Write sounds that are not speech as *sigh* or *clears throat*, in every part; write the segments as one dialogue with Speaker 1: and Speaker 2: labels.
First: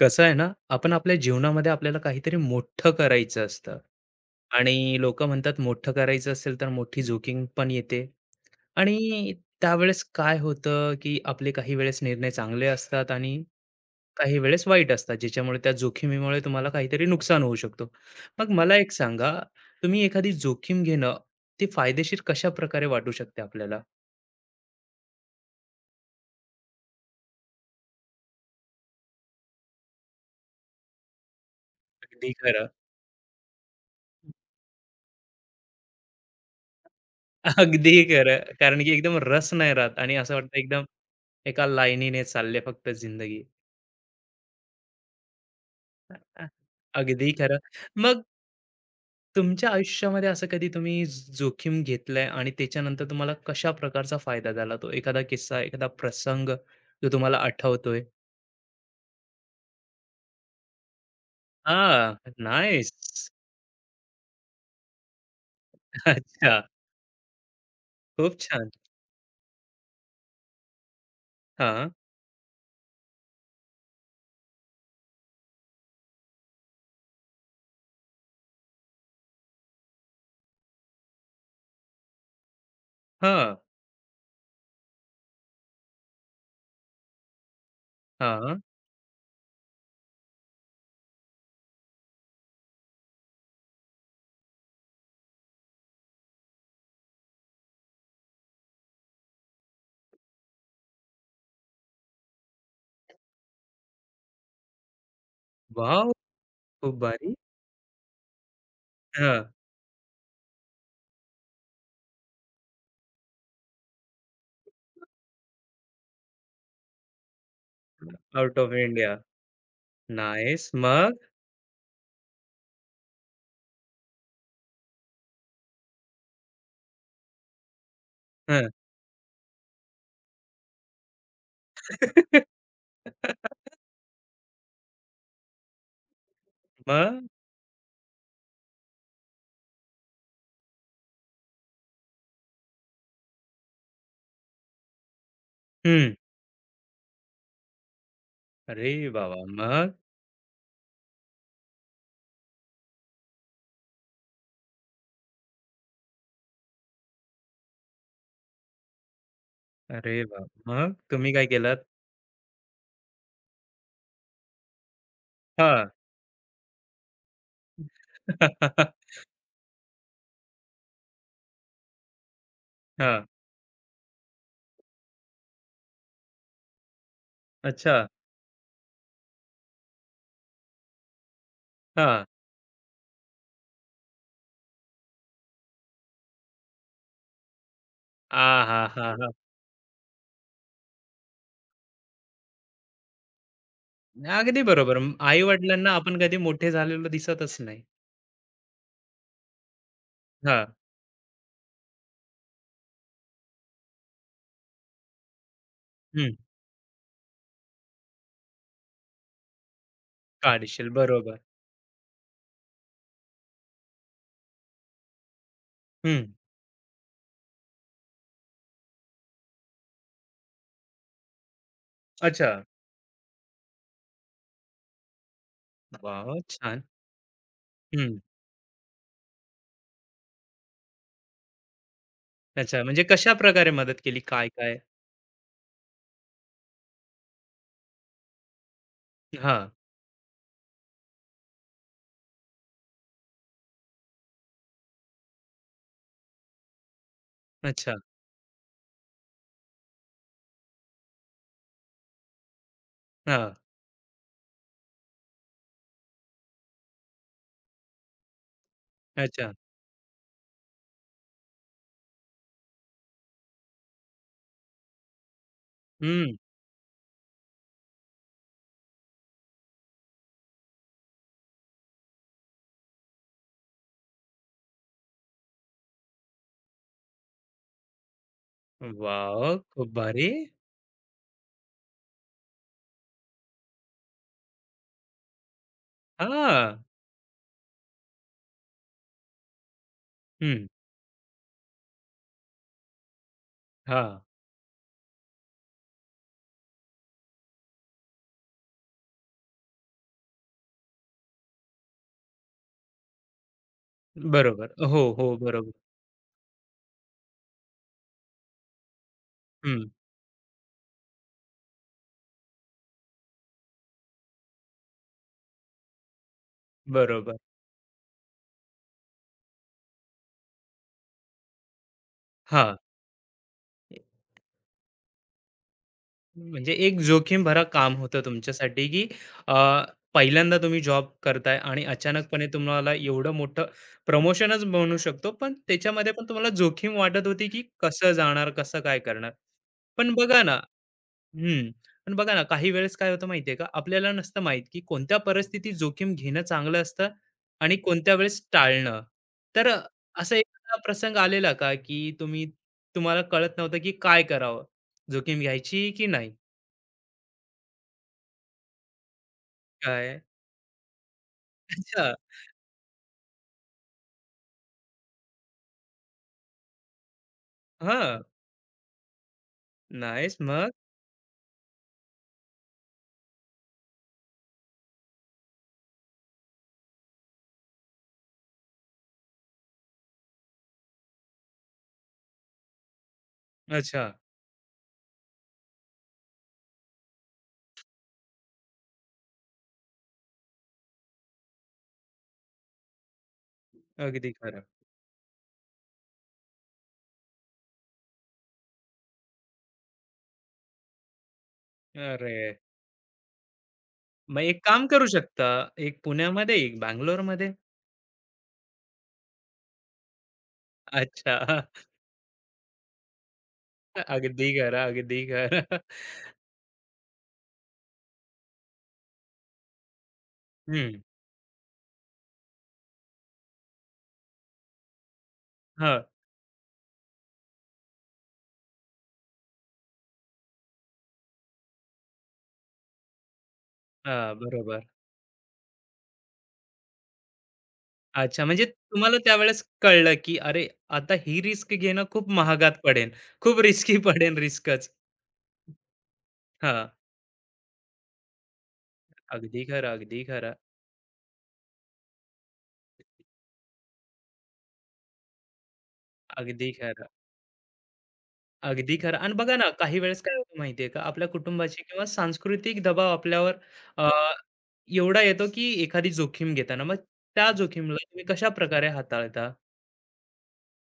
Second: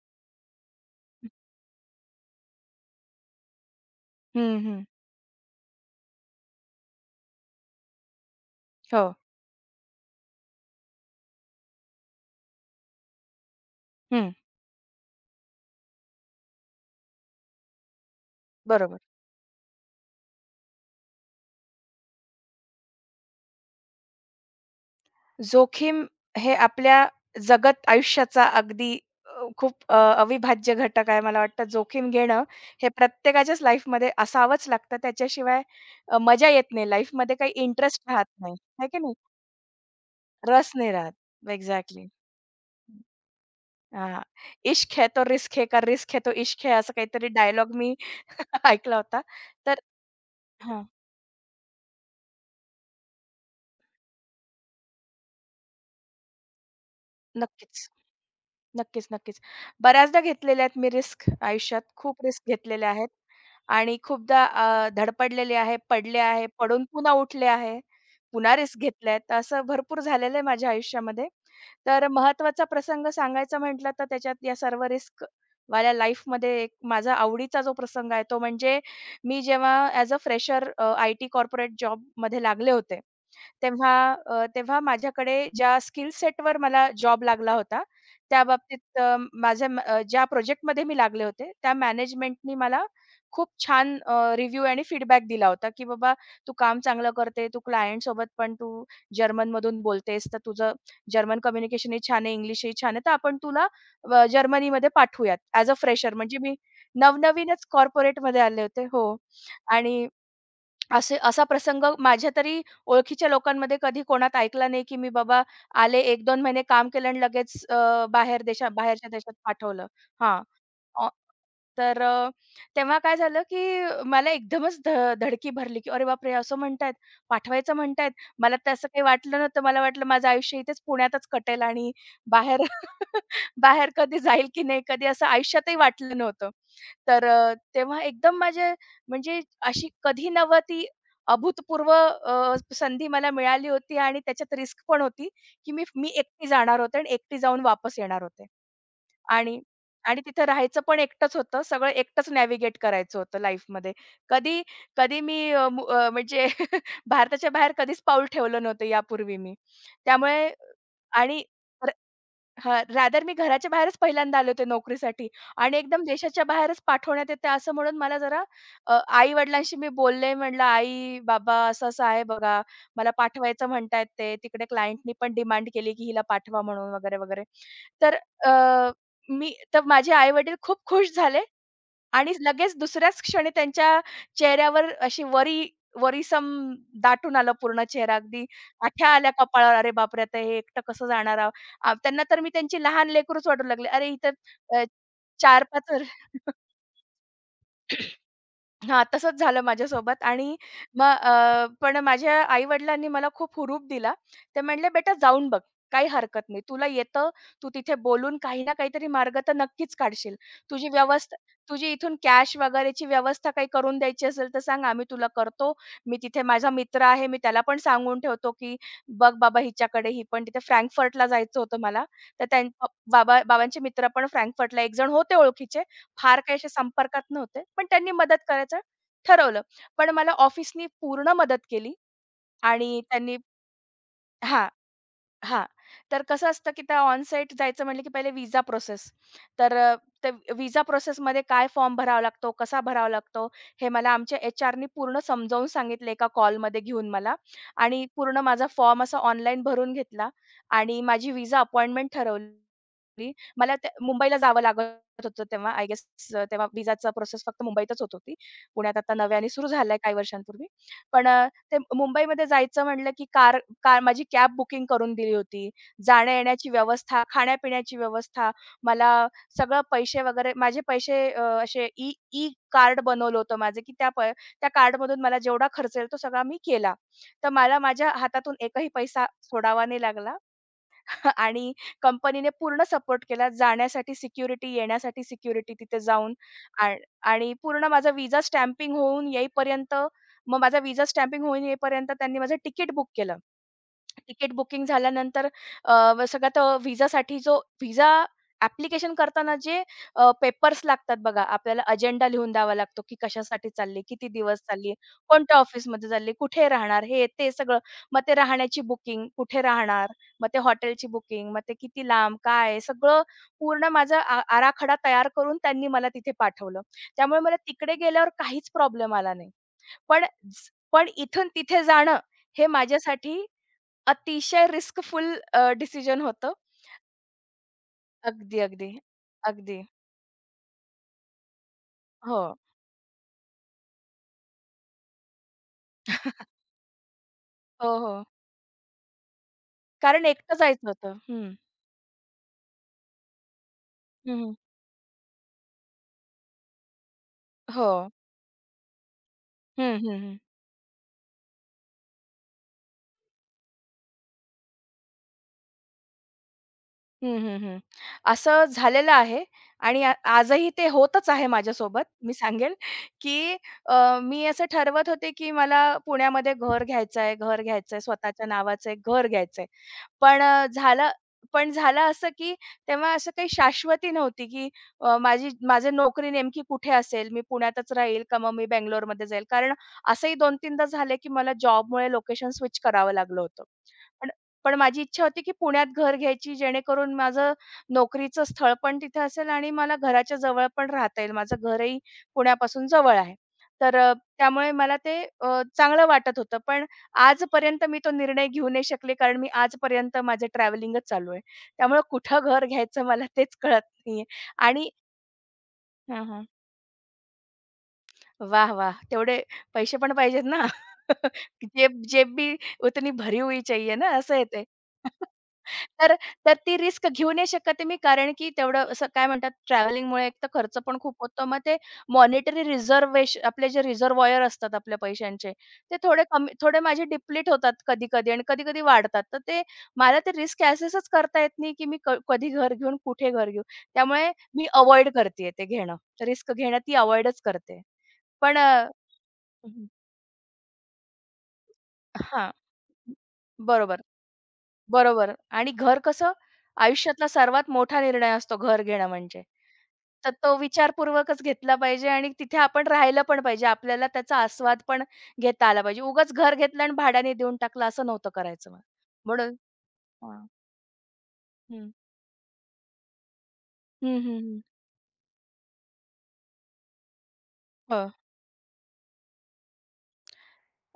Speaker 1: कसं आहे ना, आपण आपल्या जीवनामध्ये आपल्याला काहीतरी मोठं करायचं असतं
Speaker 2: हं, हं.
Speaker 1: आणि लोकं म्हणतात मोठं करायचं असेल तर मोठी जोखीम पण येते.
Speaker 2: हो.
Speaker 1: आणि त्यावेळेस काय होतं, की आपले काही वेळेस निर्णय चांगले असतात आणि
Speaker 2: हं.
Speaker 1: काही वेळेस वाईट असतात, ज्याच्यामुळे त्या जोखमीमुळे तुम्हाला काहीतरी नुकसान होऊ शकतो. मग मला एक
Speaker 2: बरोबर.
Speaker 1: सांगा, तुम्ही एखादी जोखीम घेणं, ते फायदेशीर कशाप्रकारे वाटू शकते आपल्याला?
Speaker 2: जोखीम हे आपल्या जगत आयुष्याचा अगदी खूप अविभाज्य घटक आहे. मला वाटतं जोखीम
Speaker 1: अगदी
Speaker 2: घेणं
Speaker 1: खरं,
Speaker 2: हे प्रत्येकाच्याच लाईफमध्ये असावंच लागतं. त्याच्याशिवाय मजा येत नाही. लाईफमध्ये काही
Speaker 1: अगदी
Speaker 2: इंटरेस्ट राहत
Speaker 1: खरं.
Speaker 2: नाही.
Speaker 1: कारण
Speaker 2: आहे
Speaker 1: की
Speaker 2: की नाही?
Speaker 1: एकदम रस नाही राहत आणि असं वाटतं
Speaker 2: रस
Speaker 1: एकदम
Speaker 2: नाही राहत.
Speaker 1: एका
Speaker 2: एक्झॅक्टली.
Speaker 1: लाईनीने चालले फक्त जिंदगी.
Speaker 2: हां. इश्क है तो रिस्क है का रिस्क है तो
Speaker 1: अ
Speaker 2: इश्क है असं काहीतरी
Speaker 1: अगदी खरं.
Speaker 2: डायलॉग मी
Speaker 1: मग
Speaker 2: *laughs* ऐकला होता.
Speaker 1: तुमच्या
Speaker 2: तर
Speaker 1: आयुष्यामध्ये असं कधी
Speaker 2: हां.
Speaker 1: तुम्ही जोखीम घेतलंय आणि त्याच्यानंतर तुम्हाला कशा प्रकारचा फायदा झाला तो? एखादा किस्सा, एखादा प्रसंग जो तुम्हाला
Speaker 2: नक्कीच.
Speaker 1: आठवतोय?
Speaker 2: नक्कीच, नक्कीच. बऱ्याचदा घेतलेल्या आहेत मी रिस्क आयुष्यात. खूप
Speaker 1: हां,
Speaker 2: रिस्क घेतलेल्या आहेत
Speaker 1: नाईस.
Speaker 2: आणि खूपदा धडपडलेले आहे, पडले आहे,
Speaker 1: अच्छा.
Speaker 2: पडून पुन्हा उठले आहे.
Speaker 1: खूप
Speaker 2: पुन्हा
Speaker 1: छान.
Speaker 2: रिस्क घेतल्यात. तर असं भरपूर झालेलं आहे माझ्या आयुष्यामध्ये.
Speaker 1: हां,
Speaker 2: तर महत्त्वाचा प्रसंग सांगायचा म्हटलं तर त्याच्यात या सर्व रिस्कवाल्या लाईफमध्ये एक माझा आवडीचा जो प्रसंग आहे तो म्हणजे मी जेव्हा as a fresher IT corporate जॉबमध्ये लागले होते.
Speaker 1: हां,
Speaker 2: तेव्हा माझ्याकडे ज्या स्किल सेटवर मला जॉब लागला होता, त्या
Speaker 1: हां.
Speaker 2: बाबतीत अ, माझ्या म- अ, ज्या प्रोजेक्टमध्ये मी लागले होते, त्या मॅनेजमेंटनी मला खूप छान रिव्ह्यू आणि फीडबॅक दिला होता, की "बाबा, तू काम चांगलं करते, तू क्लायंटसोबत पण तू जर्मनमधून बोलतेस, तर तुझं जर्मन कम्युनिकेशनही छान आहे, इंग्लिशही छान आहे, तर आपण तुला जर्मनीमध्ये पाठवूयात ॲज अ
Speaker 1: वॉव!
Speaker 2: फ्रेशर." म्हणजे मी
Speaker 1: खूप भारी.
Speaker 2: नवनवीनच कॉर्पोरेटमध्ये आले होते. हो.
Speaker 1: हां,
Speaker 2: आणि असा प्रसंग माझ्या तरी ओळखीच्या लोकांमध्ये कधी कोणात ऐकला नाही, की मी बाबा आले 1-2 महिने काम केलं आणि लगेच
Speaker 1: आउट ऑफ
Speaker 2: बाहेरच्या
Speaker 1: इंडिया.
Speaker 2: देशात पाठवलं. हां.
Speaker 1: नाईस.
Speaker 2: ऑ
Speaker 1: मग?
Speaker 2: तर तेव्हा काय झालं, की मला एकदमच धडकी भरली, की "अरे बापरे! असं म्हणतायत, पाठवायचं म्हणतायत." मला
Speaker 1: हं.
Speaker 2: तर असं काही वाटलं नव्हतं. मला वाटलं माझं आयुष्य इथेच पुण्यातच कटेल आणि बाहेर
Speaker 1: *laughs*
Speaker 2: *laughs* बाहेर कधी जाईल की नाही, कधी असं आयुष्यातही वाटलं नव्हतं. तर
Speaker 1: मग?
Speaker 2: तेव्हा एकदम माझे म्हणजे अशी कधी नव्ह ती अभूतपूर्व संधी मला मिळाली होती आणि त्याच्यात रिस्क पण होती, की मी मी
Speaker 1: हं.
Speaker 2: एकटी जाणार होते आणि एकटी जाऊन वापस येणार होते.
Speaker 1: अरे वाह,
Speaker 2: आणि
Speaker 1: मग?
Speaker 2: आणि तिथे राहायचं पण एकटंच होतं. सगळं एकटंच नॅव्हिगेट करायचं होतं लाईफमध्ये. कधी कधी मी म्हणजे *laughs* भारताच्या बाहेर कधीच पाऊल ठेवलं नव्हतं यापूर्वी मी.
Speaker 1: अरे वाह!
Speaker 2: त्यामुळे
Speaker 1: मग तुम्ही
Speaker 2: आणि
Speaker 1: काय केलात?
Speaker 2: हां, रादर मी घराच्या बाहेरच पहिल्यांदा आले होते नोकरीसाठी आणि
Speaker 1: हां.
Speaker 2: एकदम देशाच्या बाहेरच पाठवण्यात येते असं म्हणून मला
Speaker 1: हां.
Speaker 2: जरा
Speaker 1: *laughs*
Speaker 2: आई-वडिलांशी मी बोलले. म्हटलं, "आई-बाबा, असं-असं आहे बघा. मला पाठवायचं म्हणतायत ते. तिकडे क्लायंटनी पण डिमांड केली, की हिला पाठवा म्हणून वगैरे, वगैरे."
Speaker 1: अच्छा.
Speaker 2: तर अ, मी तर माझे आई-वडील खूप खुश झाले
Speaker 1: हां.
Speaker 2: आणि लगेच दुसऱ्याच क्षणी त्यांच्या चेहऱ्यावर अशी वरीसम दाटून आलं पूर्ण चेहरा. अगदी आठ्या
Speaker 1: आहाहाहा!
Speaker 2: आल्या कपाळावर. "अरे बापरे! आता हे एकटं कसं जाणार आहो?" त्यांना तर मी त्यांची लहान लेकरूच वाटू लागले. अरे, इथं
Speaker 1: अगदी
Speaker 2: अ,
Speaker 1: बरोबर.
Speaker 2: चार 5
Speaker 1: आई-वडिलांना
Speaker 2: वर
Speaker 1: आपण कधी
Speaker 2: *laughs*
Speaker 1: मोठे झालेलो दिसतच नाही.
Speaker 2: हां, तसंच झालं माझ्यासोबत आणि
Speaker 1: हां.
Speaker 2: मग पण माझ्या आई-वडिलांनी मला खूप हुरूप दिला. ते म्हणाले, "बेटा, जाऊन बघ, काही
Speaker 1: हं.
Speaker 2: हरकत नाही. तुला येतं, तू तिथे बोलून काही ना काहीतरी मार्ग तर नक्कीच काढशील.
Speaker 1: काढशील.
Speaker 2: तुझी व्यवस्था,
Speaker 1: बरोबर.
Speaker 2: तुझी इथून कॅश वगैरेची व्यवस्था काही करून द्यायची असेल तर सांग, आम्ही तुला करतो. मी
Speaker 1: हं.
Speaker 2: तिथे माझा मित्र आहे, मी त्याला पण सांगून ठेवतो, की बघ बाबा हिच्याकडे, ही पण तिथे फ्रँकफर्टला जायचं होतं मला." तर
Speaker 1: अच्छा.
Speaker 2: त्यां बाबा बाबांचे मित्र पण फ्रँकफर्टला एकजण होते ओळखीचे.
Speaker 1: वाह!
Speaker 2: फार काही असे
Speaker 1: छान.
Speaker 2: संपर्कात नव्हते, पण त्यांनी
Speaker 1: हं.
Speaker 2: मदत करायचं ठरवलं. पण मला ऑफिसनी पूर्ण मदत केली
Speaker 1: अच्छा.
Speaker 2: आणि
Speaker 1: म्हणजे
Speaker 2: त्यांनी.
Speaker 1: कशाप्रकारे मदत केली?
Speaker 2: हां.
Speaker 1: काय-काय?
Speaker 2: हा तर कसं असतं, की त्या ऑन साइट जायचं म्हटलं, की पहिले व्हिसा प्रोसेस.
Speaker 1: हां.
Speaker 2: तर त्या व्हिसा प्रोसेसमध्ये काय फॉर्म भरावा लागतो, कसा भरावा लागतो, हे मला आमच्या एचआरनी पूर्ण समजावून सांगितलं एका कॉलमध्ये घेऊन मला
Speaker 1: अच्छा.
Speaker 2: आणि पूर्ण माझा फॉर्म असा ऑनलाईन भरून घेतला आणि माझी व्हिसा अपॉइंटमेंट ठरवली.
Speaker 1: हां.
Speaker 2: मला त्या मुंबईला जावं लागत होतं तेव्हा आय गेस तेव्हा व्हिसाचा प्रोसेस फक्त मुंबईतच होत होती. पुण्यात आता नव्याने
Speaker 1: अच्छा.
Speaker 2: सुरू झालाय काही वर्षांपूर्वी. पण ते मुंबईमध्ये जायचं म्हटलं, की कार का माझी कॅब बुकिंग करून दिली होती.
Speaker 1: हं.
Speaker 2: जाण्या-येण्याची व्यवस्था, खाण्यापिण्याची व्यवस्था, मला सगळं पैसे वगैरे, माझे पैसे अ, असे ई ई कार्ड बनवलं होतं माझं, की त्या कार्डमधून मला जेवढा खर्च येईल तो सगळा मी केला. तर मला माझ्या हातातून एकही पैसा
Speaker 1: वॉव!
Speaker 2: सोडावा
Speaker 1: खूप
Speaker 2: नाही
Speaker 1: भारी.
Speaker 2: लागला. *laughs* आणि कंपनीने पूर्ण सपोर्ट केला. जाण्यासाठी सिक्युरिटी, येण्यासाठी सिक्युरिटी तिथे जाऊन.
Speaker 1: हां.
Speaker 2: आ आणि पूर्ण माझा व्हिसा स्टॅम्पिंग होऊन येईपर्यंत, मग
Speaker 1: हं.
Speaker 2: माझा व्हिसा स्टॅम्पिंग होऊन येईपर्यंत त्यांनी माझं तिकीट बुक केलं.
Speaker 1: हां.
Speaker 2: तिकीट बुकिंग झाल्यानंतर अ, व सगळ्यात व्हिसासाठी जो व्हिसा ॲप्लिकेशन करताना जे पेपर्स लागतात बघा, आपल्याला अजेंडा लिहून द्यावा लागतो, की कशासाठी चालली, किती दिवस
Speaker 1: बरोबर.
Speaker 2: चालली,
Speaker 1: हो, हो.
Speaker 2: कोणत्या
Speaker 1: बरोबर.
Speaker 2: ऑफिसमध्ये चालली, कुठे राहणार, हे ते सगळं. मग ते राहण्याची बुकिंग, कुठे
Speaker 1: हं.
Speaker 2: राहणार, मग ते हॉटेलची बुकिंग, मग ते किती लांब, काय, सगळं पूर्ण माझा आराखडा तयार करून त्यांनी मला तिथे पाठवलं.
Speaker 1: बरोबर.
Speaker 2: त्यामुळे मला तिकडे गेल्यावर काहीच प्रॉब्लेम आला नाही. पण पण इथून तिथे जाणं हे
Speaker 1: हां.
Speaker 2: माझ्यासाठी अतिशय रिस्कफुल डिसिजन होतं.
Speaker 1: म्हणजे एक जोखीम भरा काम होतं
Speaker 2: अगदी,
Speaker 1: तुमच्यासाठी,
Speaker 2: अगदी.
Speaker 1: की अ,
Speaker 2: अगदी.
Speaker 1: पहिल्यांदा तुम्ही जॉब करताय आणि
Speaker 2: हो.
Speaker 1: अचानकपणे तुम्हाला एवढं मोठं प्रमोशनच म्हणू शकतो, पण त्याच्यामध्ये पण तुम्हाला जोखीम वाटत होती, की
Speaker 2: हो,
Speaker 1: कसं
Speaker 2: हो.
Speaker 1: जाणार, कसं काय करणार. पण
Speaker 2: कारण
Speaker 1: बघा ना.
Speaker 2: एकटं जायचं होतं. हं.
Speaker 1: हं, पण बघा ना काही वेळेस काय होतं माहिती आहे का, आपल्याला
Speaker 2: हं,
Speaker 1: नसतं
Speaker 2: हं.
Speaker 1: माहीत, की कोणत्या परिस्थितीत जोखीम घेणं चांगलं असतं आणि
Speaker 2: हो.
Speaker 1: कोणत्या वेळेस टाळणं. तर
Speaker 2: हं, हं,
Speaker 1: असा
Speaker 2: हं.
Speaker 1: एखादा प्रसंग आलेला का, की तुम्हाला कळत नव्हतं, की काय करावं? जोखीम घ्यायची की नाही?
Speaker 2: हं, हं, हं. असं झालेलं आहे आणि
Speaker 1: काय?
Speaker 2: आजही ते होतच आहे माझ्यासोबत.
Speaker 1: अच्छा.
Speaker 2: मी सांगेल, की मी असं ठरवत होते, की मला पुण्यामध्ये घर घ्यायचंय, घर घ्यायचंय,
Speaker 1: हां.
Speaker 2: स्वतःच्या नावाचं एक घर घ्यायचंय.
Speaker 1: नाईस
Speaker 2: पण अ,
Speaker 1: मग?
Speaker 2: झालं पण झालं असं, की तेव्हा असं काही शाश्वती नव्हती, की माझी माझी नोकरी नेमकी कुठे असेल? मी पुण्यातच राहील का मग मी बंगलोरमध्ये जाईल? कारण असंही 2-3दा झाले, की मला जॉबमुळे लोकेशन स्विच करावं लागलं होतं.
Speaker 1: अच्छा.
Speaker 2: पण पण माझी इच्छा होती, की पुण्यात घर घ्यायची जेणेकरून माझं नोकरीचं स्थळ पण तिथे असेल आणि मला घराच्या जवळ पण राहता येईल. माझं घरही पुण्यापासून जवळ आहे. तर
Speaker 1: अगदी खरं.
Speaker 2: त्यामुळे मला ते चांगलं वाटत होतं. पण आजपर्यंत मी तो निर्णय घेऊ नाही शकले, कारण मी आजपर्यंत माझं ट्रॅव्हलिंगच चालू आहे. त्यामुळे
Speaker 1: अरे!
Speaker 2: कुठं घर घ्यायचं मला तेच कळत नाहीये
Speaker 1: मग एक काम
Speaker 2: आणि
Speaker 1: करू शकता. एक
Speaker 2: हां,
Speaker 1: पुण्यामध्ये, एक बंगलोरमध्ये.
Speaker 2: वाह! वाह! तेवढे पैसे पण पाहिजेत ना. *laughs*
Speaker 1: अच्छा.
Speaker 2: जेब जेब भी उतनी भरी हुई चाहिए ना, असं आहे
Speaker 1: अगदी
Speaker 2: ते.
Speaker 1: खरं, अगदी
Speaker 2: *laughs*
Speaker 1: खरं.
Speaker 2: तर तर ती रिस्क घेऊ नाही शकत मी, कारण की तेवढं असं काय म्हणतात ट्रॅव्हलिंगमुळे एकतर खर्च पण
Speaker 1: हं.
Speaker 2: खूप होतो. मग ते मॉनिटरी आपले जे रिझर्व्हॉयर असतात आपल्या पैशांचे, ते
Speaker 1: हां.
Speaker 2: थोडे कमी, थोडे माझे डिप्लीट होतात कधी-कधी आणि कधी-कधी वाढतात. तर ते मला ते रिस्क असेसच करता येत नाही, की मी कधी घर घेऊन, कुठे घर घेऊ. त्यामुळे
Speaker 1: हां.
Speaker 2: मी
Speaker 1: बरोबर.
Speaker 2: अव्हॉइड करते ते घेणं. रिस्क घेणं ती अव्हॉइडच करते.
Speaker 1: अच्छा.
Speaker 2: पण
Speaker 1: म्हणजे तुम्हाला त्यावेळेस
Speaker 2: हं, हं.
Speaker 1: कळलं, की अरे, आता ही रिस्क घेणं खूप
Speaker 2: हां.
Speaker 1: महागात पडेल. खूप रिस्की
Speaker 2: बरोबर,
Speaker 1: पडेल रिस्कच.
Speaker 2: बरोबर आणि घर कसं
Speaker 1: हां.
Speaker 2: आयुष्यातला सर्वात मोठा निर्णय असतो घर घेणं म्हणजे.
Speaker 1: अगदी खरं, अगदी
Speaker 2: तर तो
Speaker 1: खरं,
Speaker 2: विचारपूर्वकच घेतला पाहिजे आणि तिथे आपण राहिलं पण पाहिजे. आपल्याला त्याचा आस्वाद पण घेता आला पाहिजे. उगाच घर
Speaker 1: अगदी
Speaker 2: घेतलं आणि
Speaker 1: खरं.
Speaker 2: भाड्याने देऊन टाकलं असं नव्हतं करायचं मग.
Speaker 1: अगदी खरं. आणि
Speaker 2: म्हणून
Speaker 1: बघा ना, काही वेळेस काय
Speaker 2: हां.
Speaker 1: होतं माहिती का, आपल्या कुटुंबाची
Speaker 2: हं.
Speaker 1: किंवा सांस्कृतिक दबाव आपल्यावर अ,
Speaker 2: हं, हं, हं.
Speaker 1: एवढा येतो की एखादी जोखीम घेताना, मग त्या जोखीमला
Speaker 2: हो.
Speaker 1: तुम्ही कशाप्रकारे हाताळता?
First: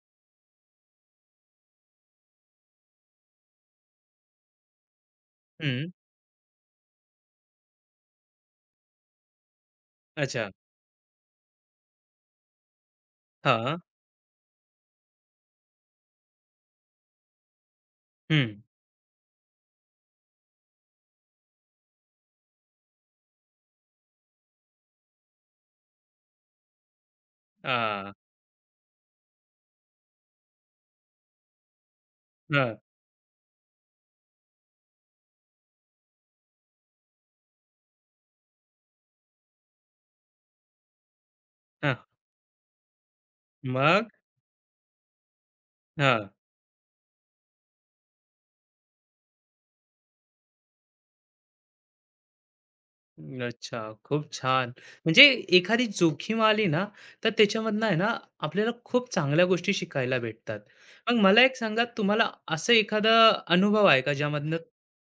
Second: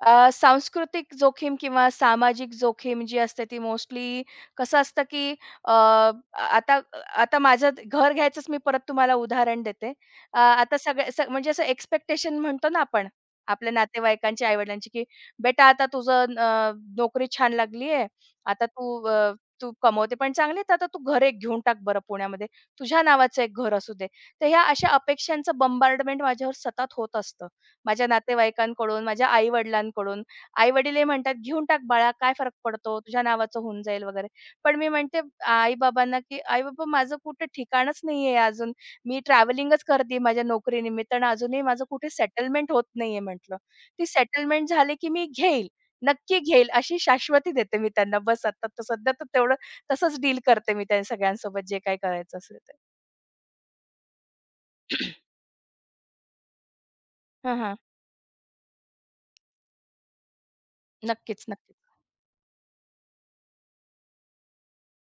Speaker 2: सांस्कृतिक जोखीम किंवा सामाजिक जोखीम जी असते ती मोस्टली कसं असतं, की अ,
Speaker 1: हं.
Speaker 2: आ- आता आता माझं घर घ्यायचंच मी परत तुम्हाला उदाहरण देते.
Speaker 1: अच्छा.
Speaker 2: आता सगळ्या स म्हणजे असं एक्स्पेक्टेशन म्हणतो ना आपण आपल्या
Speaker 1: हां.
Speaker 2: नातेवाईकांची, आई की, "बेटा, आता तुझं नोकरी छान लागली आहे.
Speaker 1: हं.
Speaker 2: आता तू कमवते पण चांगली, तर आता तू घर एक घेऊन टाक बरं पुण्यामध्ये. तुझ्या नावाचं एक घर असू दे." तर ह्या अशा अपेक्षांचं बंबार्डमेंट माझ्यावर सतत होत असतं. माझ्या
Speaker 1: आ,
Speaker 2: नातेवाईकांकडून, माझ्या आई-वडिलांकडून. आई-वडील हे म्हणतात, "घेऊन टाक बाळा, काय फरक
Speaker 1: हां.
Speaker 2: पडतो? तुझ्या नावाचं होऊन जाईल वगैरे." पण मी म्हणते आई-बाबांना, की "आई-बाबा, माझं कुठे ठिकाणच नाहीये अजून. मी ट्रॅव्हलिंगच करते माझ्या नोकरीनिमित्तानं. अजूनही माझं
Speaker 1: हां.
Speaker 2: कुठे सेटलमेंट होत नाहीये," म्हटलं. "ती
Speaker 1: मग?
Speaker 2: सेटलमेंट झाली, की मी घेईल, नक्की घेईल," अशी शाश्वती देते मी त्यांना. बस आता तर सध्या तर तेवढं तसंच डील करते मी त्या सगळ्यांसोबत जे काही करायचं असेल ते.
Speaker 1: अच्छा, खूप छान. म्हणजे
Speaker 2: *clears throat*
Speaker 1: एखादी जोखीम आली ना, तर
Speaker 2: हां, हां.
Speaker 1: त्याच्यामधनं आहे ना, आपल्याला खूप चांगल्या गोष्टी शिकायला भेटतात. मग मला
Speaker 2: नक्कीच,
Speaker 1: एक
Speaker 2: नक्कीच.
Speaker 1: सांगा, तुम्हाला असं एखादा अनुभव आहे का, ज्यामधनं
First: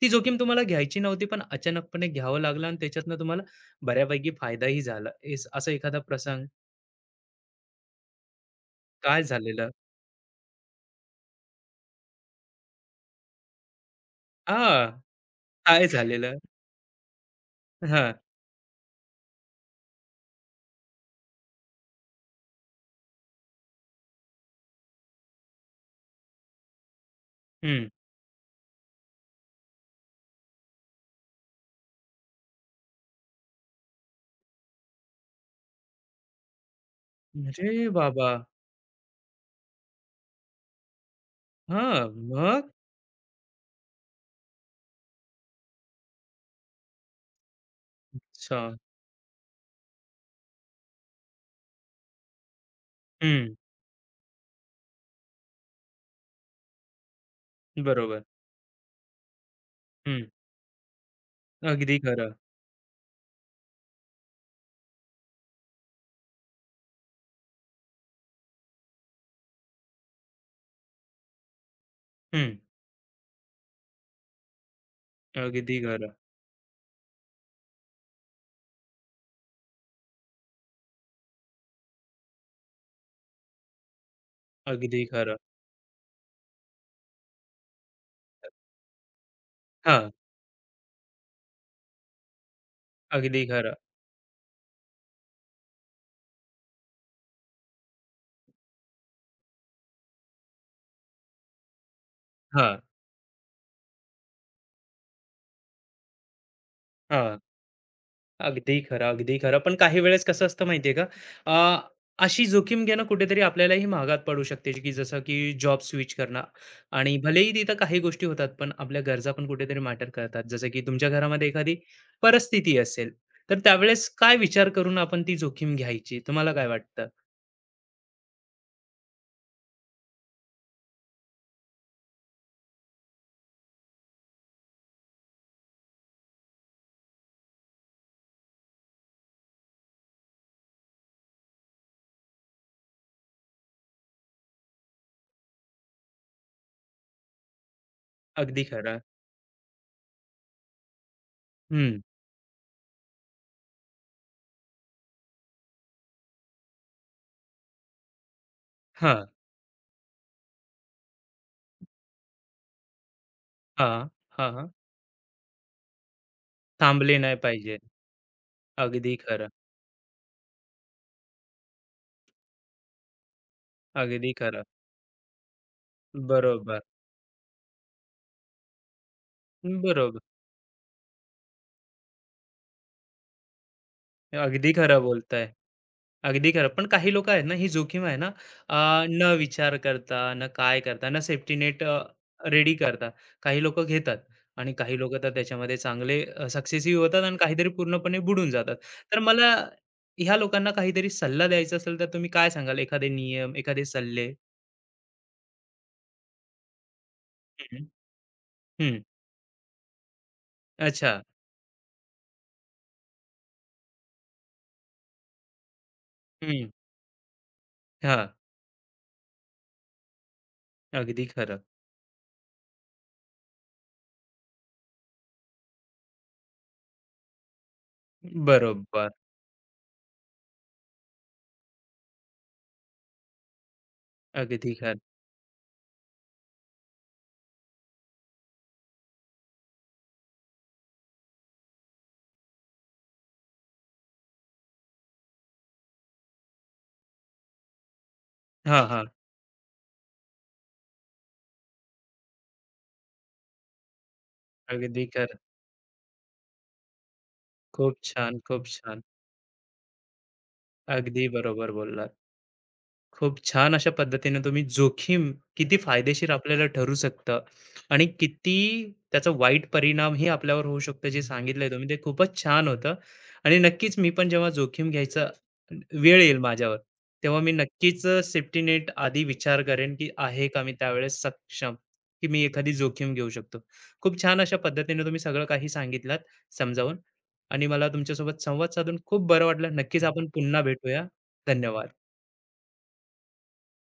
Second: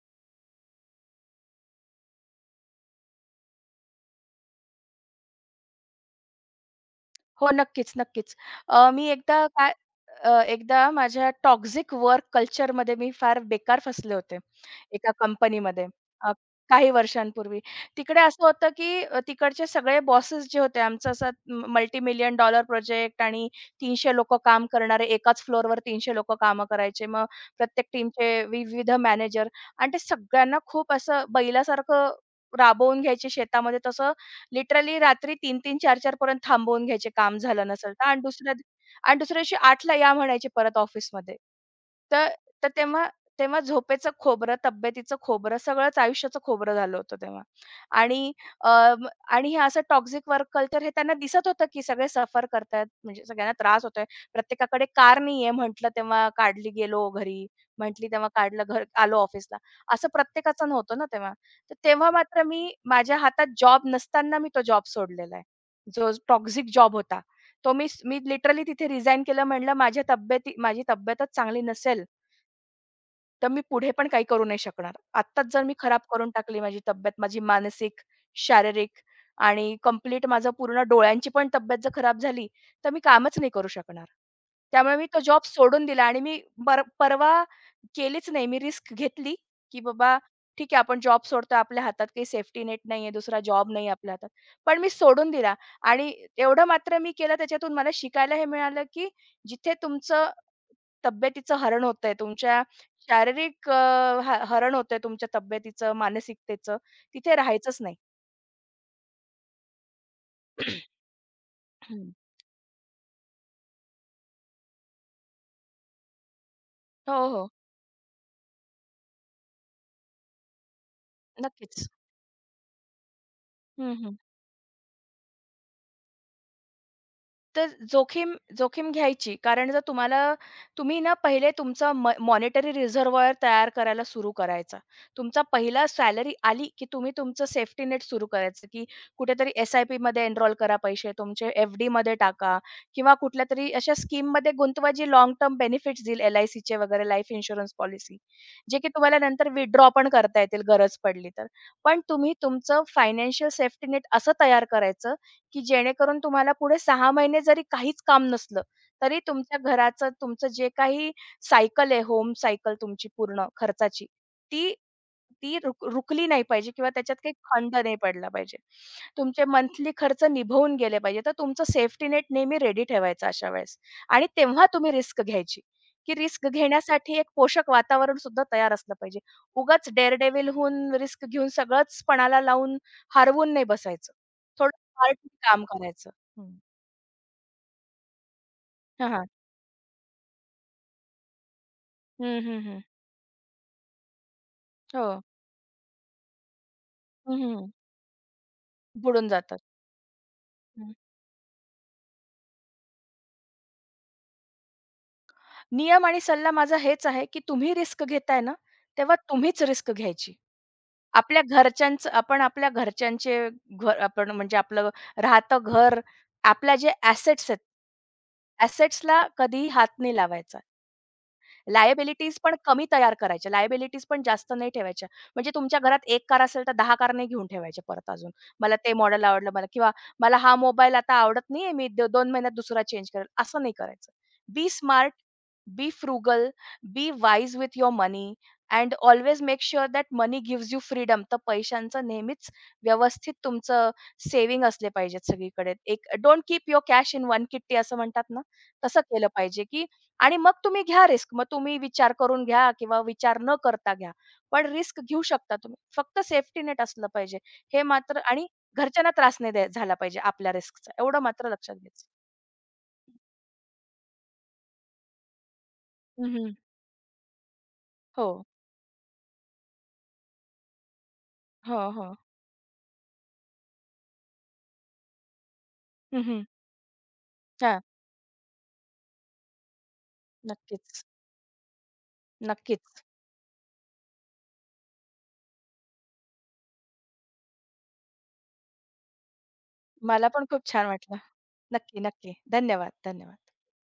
Speaker 1: ती जोखीम तुम्हाला घ्यायची नव्हती, पण अचानकपणे घ्यावं लागलं आणि त्याच्यातनं तुम्हाला बऱ्यापैकी फायदाही झाला? एस असा एखादा प्रसंग
Speaker 2: हो, नक्कीच, नक्कीच. अ, मी
Speaker 1: काय
Speaker 2: एकदा
Speaker 1: झालेलं?
Speaker 2: काय अ, एकदा माझ्या टॉक्सिक वर्क कल्चरमध्ये मी फार बेकार फसले होते,
Speaker 1: हां,
Speaker 2: एका कंपनीमध्ये,
Speaker 1: काय
Speaker 2: अ,
Speaker 1: झालेलं?
Speaker 2: काही वर्षांपूर्वी.
Speaker 1: हां,
Speaker 2: तिकडे असं होतं, की तिकडचे सगळे बॉसेस जे होते, आमचं असं मल्टीमिलियन डॉलर प्रोजेक्ट आणि 300 लोकं काम करणारे, एकाच फ्लोअरवर 300 लोकं कामं करायचे. मग प्रत्येक
Speaker 1: हं.
Speaker 2: टीमचे विविध मॅनेजर आणि ते सगळ्यांना खूप असं बैलासारखं राबवून घ्यायचे शेतामध्ये. तसं लिटरली रात्री तीन-तीन, चार-चार पर्यंत थांबवून घ्यायचे काम झालं
Speaker 1: अरे
Speaker 2: नसेल तर आणि
Speaker 1: बाबा!
Speaker 2: आणि दुसऱ्या दिवशी 8:00ला या म्हणायचे परत ऑफिसमध्ये.
Speaker 1: हां,
Speaker 2: तर तर
Speaker 1: मग?
Speaker 2: तेव्हा, झोपेचं खोबरं, तब्येतीचं खोबरं, सगळंच आयुष्याचं खोबरं झालं होतं तेव्हा. आणि
Speaker 1: अच्छा.
Speaker 2: अ, हे असं टॉक्सिक वर्क कल्चर हे त्यांना दिसत होतं, की सगळे सफर करतायत, म्हणजे सगळ्यांना
Speaker 1: हं,
Speaker 2: त्रास होतोय. प्रत्येकाकडे कार नाहीये म्हटलं तेव्हा काढली गेलो घरी, म्हटली
Speaker 1: बरोबर.
Speaker 2: तेव्हा काढलं घर आलो ऑफिसला. असं
Speaker 1: हं,
Speaker 2: प्रत्येकाचं नव्हतं ना तेव्हा. तर
Speaker 1: अगदी
Speaker 2: तेव्हा
Speaker 1: खरं.
Speaker 2: मात्र मी माझ्या हातात जॉब नसताना मी तो जॉब सोडलेला आहे. जो टॉक्सिक जॉब होता. तो मी मी लिटरली तिथे रिझाइन केलं म्हणलं, माझ्या तब्येती, माझी तब्येतच चांगली नसेल,
Speaker 1: हं,
Speaker 2: तर मी पुढे पण काही करू नाही शकणार. आत्ताच जर मी
Speaker 1: अगदी
Speaker 2: खराब
Speaker 1: खरं.
Speaker 2: करून टाकली माझी तब्येत, माझी मानसिक, शारीरिक आणि कंप्लीट माझं पूर्ण डोळ्यांची पण तब्येत जर खराब झाली, तर मी कामच नाही करू शकणार. त्यामुळे
Speaker 1: अगदी
Speaker 2: मी तो
Speaker 1: खरं.
Speaker 2: जॉब सोडून दिला आणि मी परवा केलीच नाही. मी रिस्क घेतली, की
Speaker 1: हां,
Speaker 2: बाबा, ठीक आहे आपण जॉब सोडतोय, आपल्या हातात काही सेफ्टी नेट नाहीये, दुसरा
Speaker 1: अगदी
Speaker 2: जॉब
Speaker 1: खरं.
Speaker 2: नाही आपल्या हातात. पण मी सोडून दिला आणि एवढं मात्र मी केलं त्याच्यातून मला शिकायला हे मिळालं, की जिथे तुमचं तब्येतीचं हरण होतंय, तुमच्या
Speaker 1: हां,
Speaker 2: शारीरिक, अ, ह हरण होतंय तुमच्या तब्येतीचं, मानसिकतेचं. तिथे
Speaker 1: हां.
Speaker 2: राहायचंच नाही.
Speaker 1: अगदी खरं, अगदी खरं. पण काही वेळेस कसं असतं माहिती
Speaker 2: *clears throat*
Speaker 1: आहे का? अ,
Speaker 2: हम्म.
Speaker 1: अशी जोखीम घेणं कुठेतरी आपल्यालाही महागात पडू शकते, की जसं की जॉब स्विच करणं
Speaker 2: हो,
Speaker 1: आणि
Speaker 2: हो.
Speaker 1: भलेही तिथं काही गोष्टी होतात, पण आपल्या गरजा पण कुठेतरी मॅटर करतात. जसं की तुमच्या घरामध्ये एखादी
Speaker 2: नक्कीच.
Speaker 1: परिस्थिती असेल, तर
Speaker 2: हं,
Speaker 1: त्यावेळेस
Speaker 2: हं.
Speaker 1: काय विचार करून आपण ती जोखीम घ्यायची? तुम्हाला काय वाटतं?
Speaker 2: तर जोखीम जोखीम घ्यायची. कारण जर तुम्हाला तुम्ही ना पहिले तुमचा मॉनिटरी रिझर्व्हायर तयार करायला सुरू करायचा. तुमचा पहिला सॅलरी आली, की तुम्ही तुमचं सेफ्टी नेट सुरू करायचं, की कुठेतरी एस-आय-पीमध्ये एनरोल करा पैसे तुमचे, एफ-डीमध्ये टाका किंवा कुठल्यातरी अशा स्कीममध्ये गुंतवा जी लाँग टर्म बेनिफिट्स देईल, एल-आय-सीचे वगैरे लाईफ इन्शुरन्स पॉलिसी.
Speaker 1: अगदी
Speaker 2: जे की
Speaker 1: खरं.
Speaker 2: तुम्हाला नंतर विथड्रॉ पण करता येतील गरज पडली तर.
Speaker 1: हं.
Speaker 2: पण तुम्ही तुमचं फायनान्शियल सेफ्टी नेट असं तयार करायचं की जेणेकरून तुम्हाला पुढे 6 महिने जरी काहीच काम नसलं, तरी
Speaker 1: हां,
Speaker 2: तुमच्या घराचं तुमचं जे काही सायकल आहे, होम सायकल तुमची पूर्ण
Speaker 1: हां,
Speaker 2: खर्चाची,
Speaker 1: हां, हां.
Speaker 2: ती ती रुकली नाही पाहिजे किंवा त्याच्यात
Speaker 1: थांबले
Speaker 2: काही
Speaker 1: नाही पाहिजे.
Speaker 2: खंड नाही पडला पाहिजे.
Speaker 1: अगदी
Speaker 2: तुमचे
Speaker 1: खरं,
Speaker 2: मंथली खर्च निभवून गेले पाहिजे. तर तुमचं सेफ्टी नेट नेहमी रेडी ठेवायचं अशा वेळेस आणि
Speaker 1: अगदी खरं.
Speaker 2: तेव्हा तुम्ही रिस्क घ्यायची, की रिस्क
Speaker 1: बरोबर.
Speaker 2: घेण्यासाठी एक पोषक वातावरण सुद्धा तयार असलं पाहिजे. उगाच
Speaker 1: बरोबर.
Speaker 2: डेअरडेव्हिल होऊन रिस्क घेऊन सगळंच पणाला लावून हरवून नाही बसायचं.
Speaker 1: अगदी खरं
Speaker 2: पार्टने
Speaker 1: बोलताय.
Speaker 2: काम करायचं.
Speaker 1: अगदी
Speaker 2: हं.
Speaker 1: खरं. पण काही लोकं आहेत ना, ही जोखीम आहे ना, अ,
Speaker 2: हां, हां.
Speaker 1: न विचार करता, न काय करता, न सेफ्टी नेट
Speaker 2: हं, हं,
Speaker 1: रेडी
Speaker 2: हं.
Speaker 1: करता. काही लोकं घेतात आणि काही
Speaker 2: हो.
Speaker 1: लोकं तर त्याच्यामध्ये चांगले सक्सेसही होतात आणि
Speaker 2: हं,
Speaker 1: काहीतरी
Speaker 2: हं.
Speaker 1: पूर्णपणे बुडून जातात. तर
Speaker 2: बुडून
Speaker 1: मला
Speaker 2: जातात.
Speaker 1: ह्या लोकांना
Speaker 2: हं.
Speaker 1: काहीतरी सल्ला द्यायचा असेल, तर तुम्ही काय सांगाल? एखादे नियम, एखादे सल्ले?
Speaker 2: नियम आणि सल्ला माझा हेच आहे, की तुम्ही
Speaker 1: हं,
Speaker 2: रिस्क घेताय ना,
Speaker 1: हं.
Speaker 2: तेव्हा तुम्हीच रिस्क घ्यायची.
Speaker 1: अच्छा.
Speaker 2: आपल्या घरच्यांचं आपण, आपल्या घरच्यांचे घर, आपण म्हणजे आपलं राहतं घर,
Speaker 1: हं.
Speaker 2: आपल्या जे ॲसेट्स आहेत,
Speaker 1: हां.
Speaker 2: ॲसेट्सला कधीही हात नाही लावायचा.
Speaker 1: अगदी खरं.
Speaker 2: लायबिलिटीज पण कमी तयार करायच्या. लायबिलिटीज पण जास्त नाही ठेवायच्या. म्हणजे तुमच्या घरात 1 कार असेल तर 10 कार नाही घेऊन ठेवायच्या परत अजून. मला ते
Speaker 1: बरोबर.
Speaker 2: मॉडेल आवडलं मला किंवा मला हा मोबाईल आता आवडत नाहीये, मी 2 महिन्यात दुसरा चेंज करेल, असं नाही करायचं. बी
Speaker 1: अगदी खरं.
Speaker 2: Smart, Be frugal, be wise with your money, and always make sure that money gives you freedom. तर पैशांचं नेहमीच व्यवस्थित तुमचं सेव्हिंग असले पाहिजेत सगळीकडे. एक, don't keep your cash in one kitty असं म्हणतात ना,
Speaker 1: हां,
Speaker 2: तसं
Speaker 1: हां.
Speaker 2: केलं पाहिजे, की आणि मग तुम्ही घ्या रिस्क. मग तुम्ही विचार करून घ्या किंवा विचार न करता घ्या. पण रिस्क
Speaker 1: अगदी
Speaker 2: घेऊ
Speaker 1: खरं.
Speaker 2: शकता तुम्ही. फक्त सेफ्टी नेट असलं पाहिजे. हे
Speaker 1: खूप
Speaker 2: मात्र
Speaker 1: छान,
Speaker 2: आणि
Speaker 1: खूप छान.
Speaker 2: घरच्यांना त्रास नाही द्या झाला पाहिजे आपल्या रिस्कचा. एवढं
Speaker 1: अगदी
Speaker 2: मात्र
Speaker 1: बरोबर
Speaker 2: लक्षात घ्यायचं.
Speaker 1: बोललात. खूप छान अशा पद्धतीने तुम्ही जोखीम किती फायदेशीर
Speaker 2: हं,
Speaker 1: आपल्याला ठरू शकतं आणि
Speaker 2: हो.
Speaker 1: किती त्याचा वाईट परिणाम हे आपल्यावर होऊ शकतं जे सांगितलंय
Speaker 2: हो,
Speaker 1: तुम्ही ते
Speaker 2: हो.
Speaker 1: खूपच छान होतं आणि नक्कीच मी पण जेव्हा जोखीम घ्यायचा वेळ
Speaker 2: हं,
Speaker 1: येईल
Speaker 2: हं.
Speaker 1: माझ्यावर तेव्हा मी नक्कीच सेफ्टी नेट आधी विचार करेन की आहे का मी
Speaker 2: नक्कीच,
Speaker 1: त्यावेळेस सक्षम की मी एखादी
Speaker 2: नक्कीच.
Speaker 1: जोखीम घेऊ शकतो. खूप छान अशा पद्धतीने तुम्ही सगळं काही सांगितलं समजावून आणि मला तुमच्यासोबत संवाद साधून खूप बरं वाटलं. नक्कीच आपण
Speaker 2: मला पण
Speaker 1: पुन्हा
Speaker 2: खूप छान
Speaker 1: भेटूया.
Speaker 2: वाटलं. नक्की,
Speaker 1: धन्यवाद.
Speaker 2: नक्की. धन्यवाद, धन्यवाद.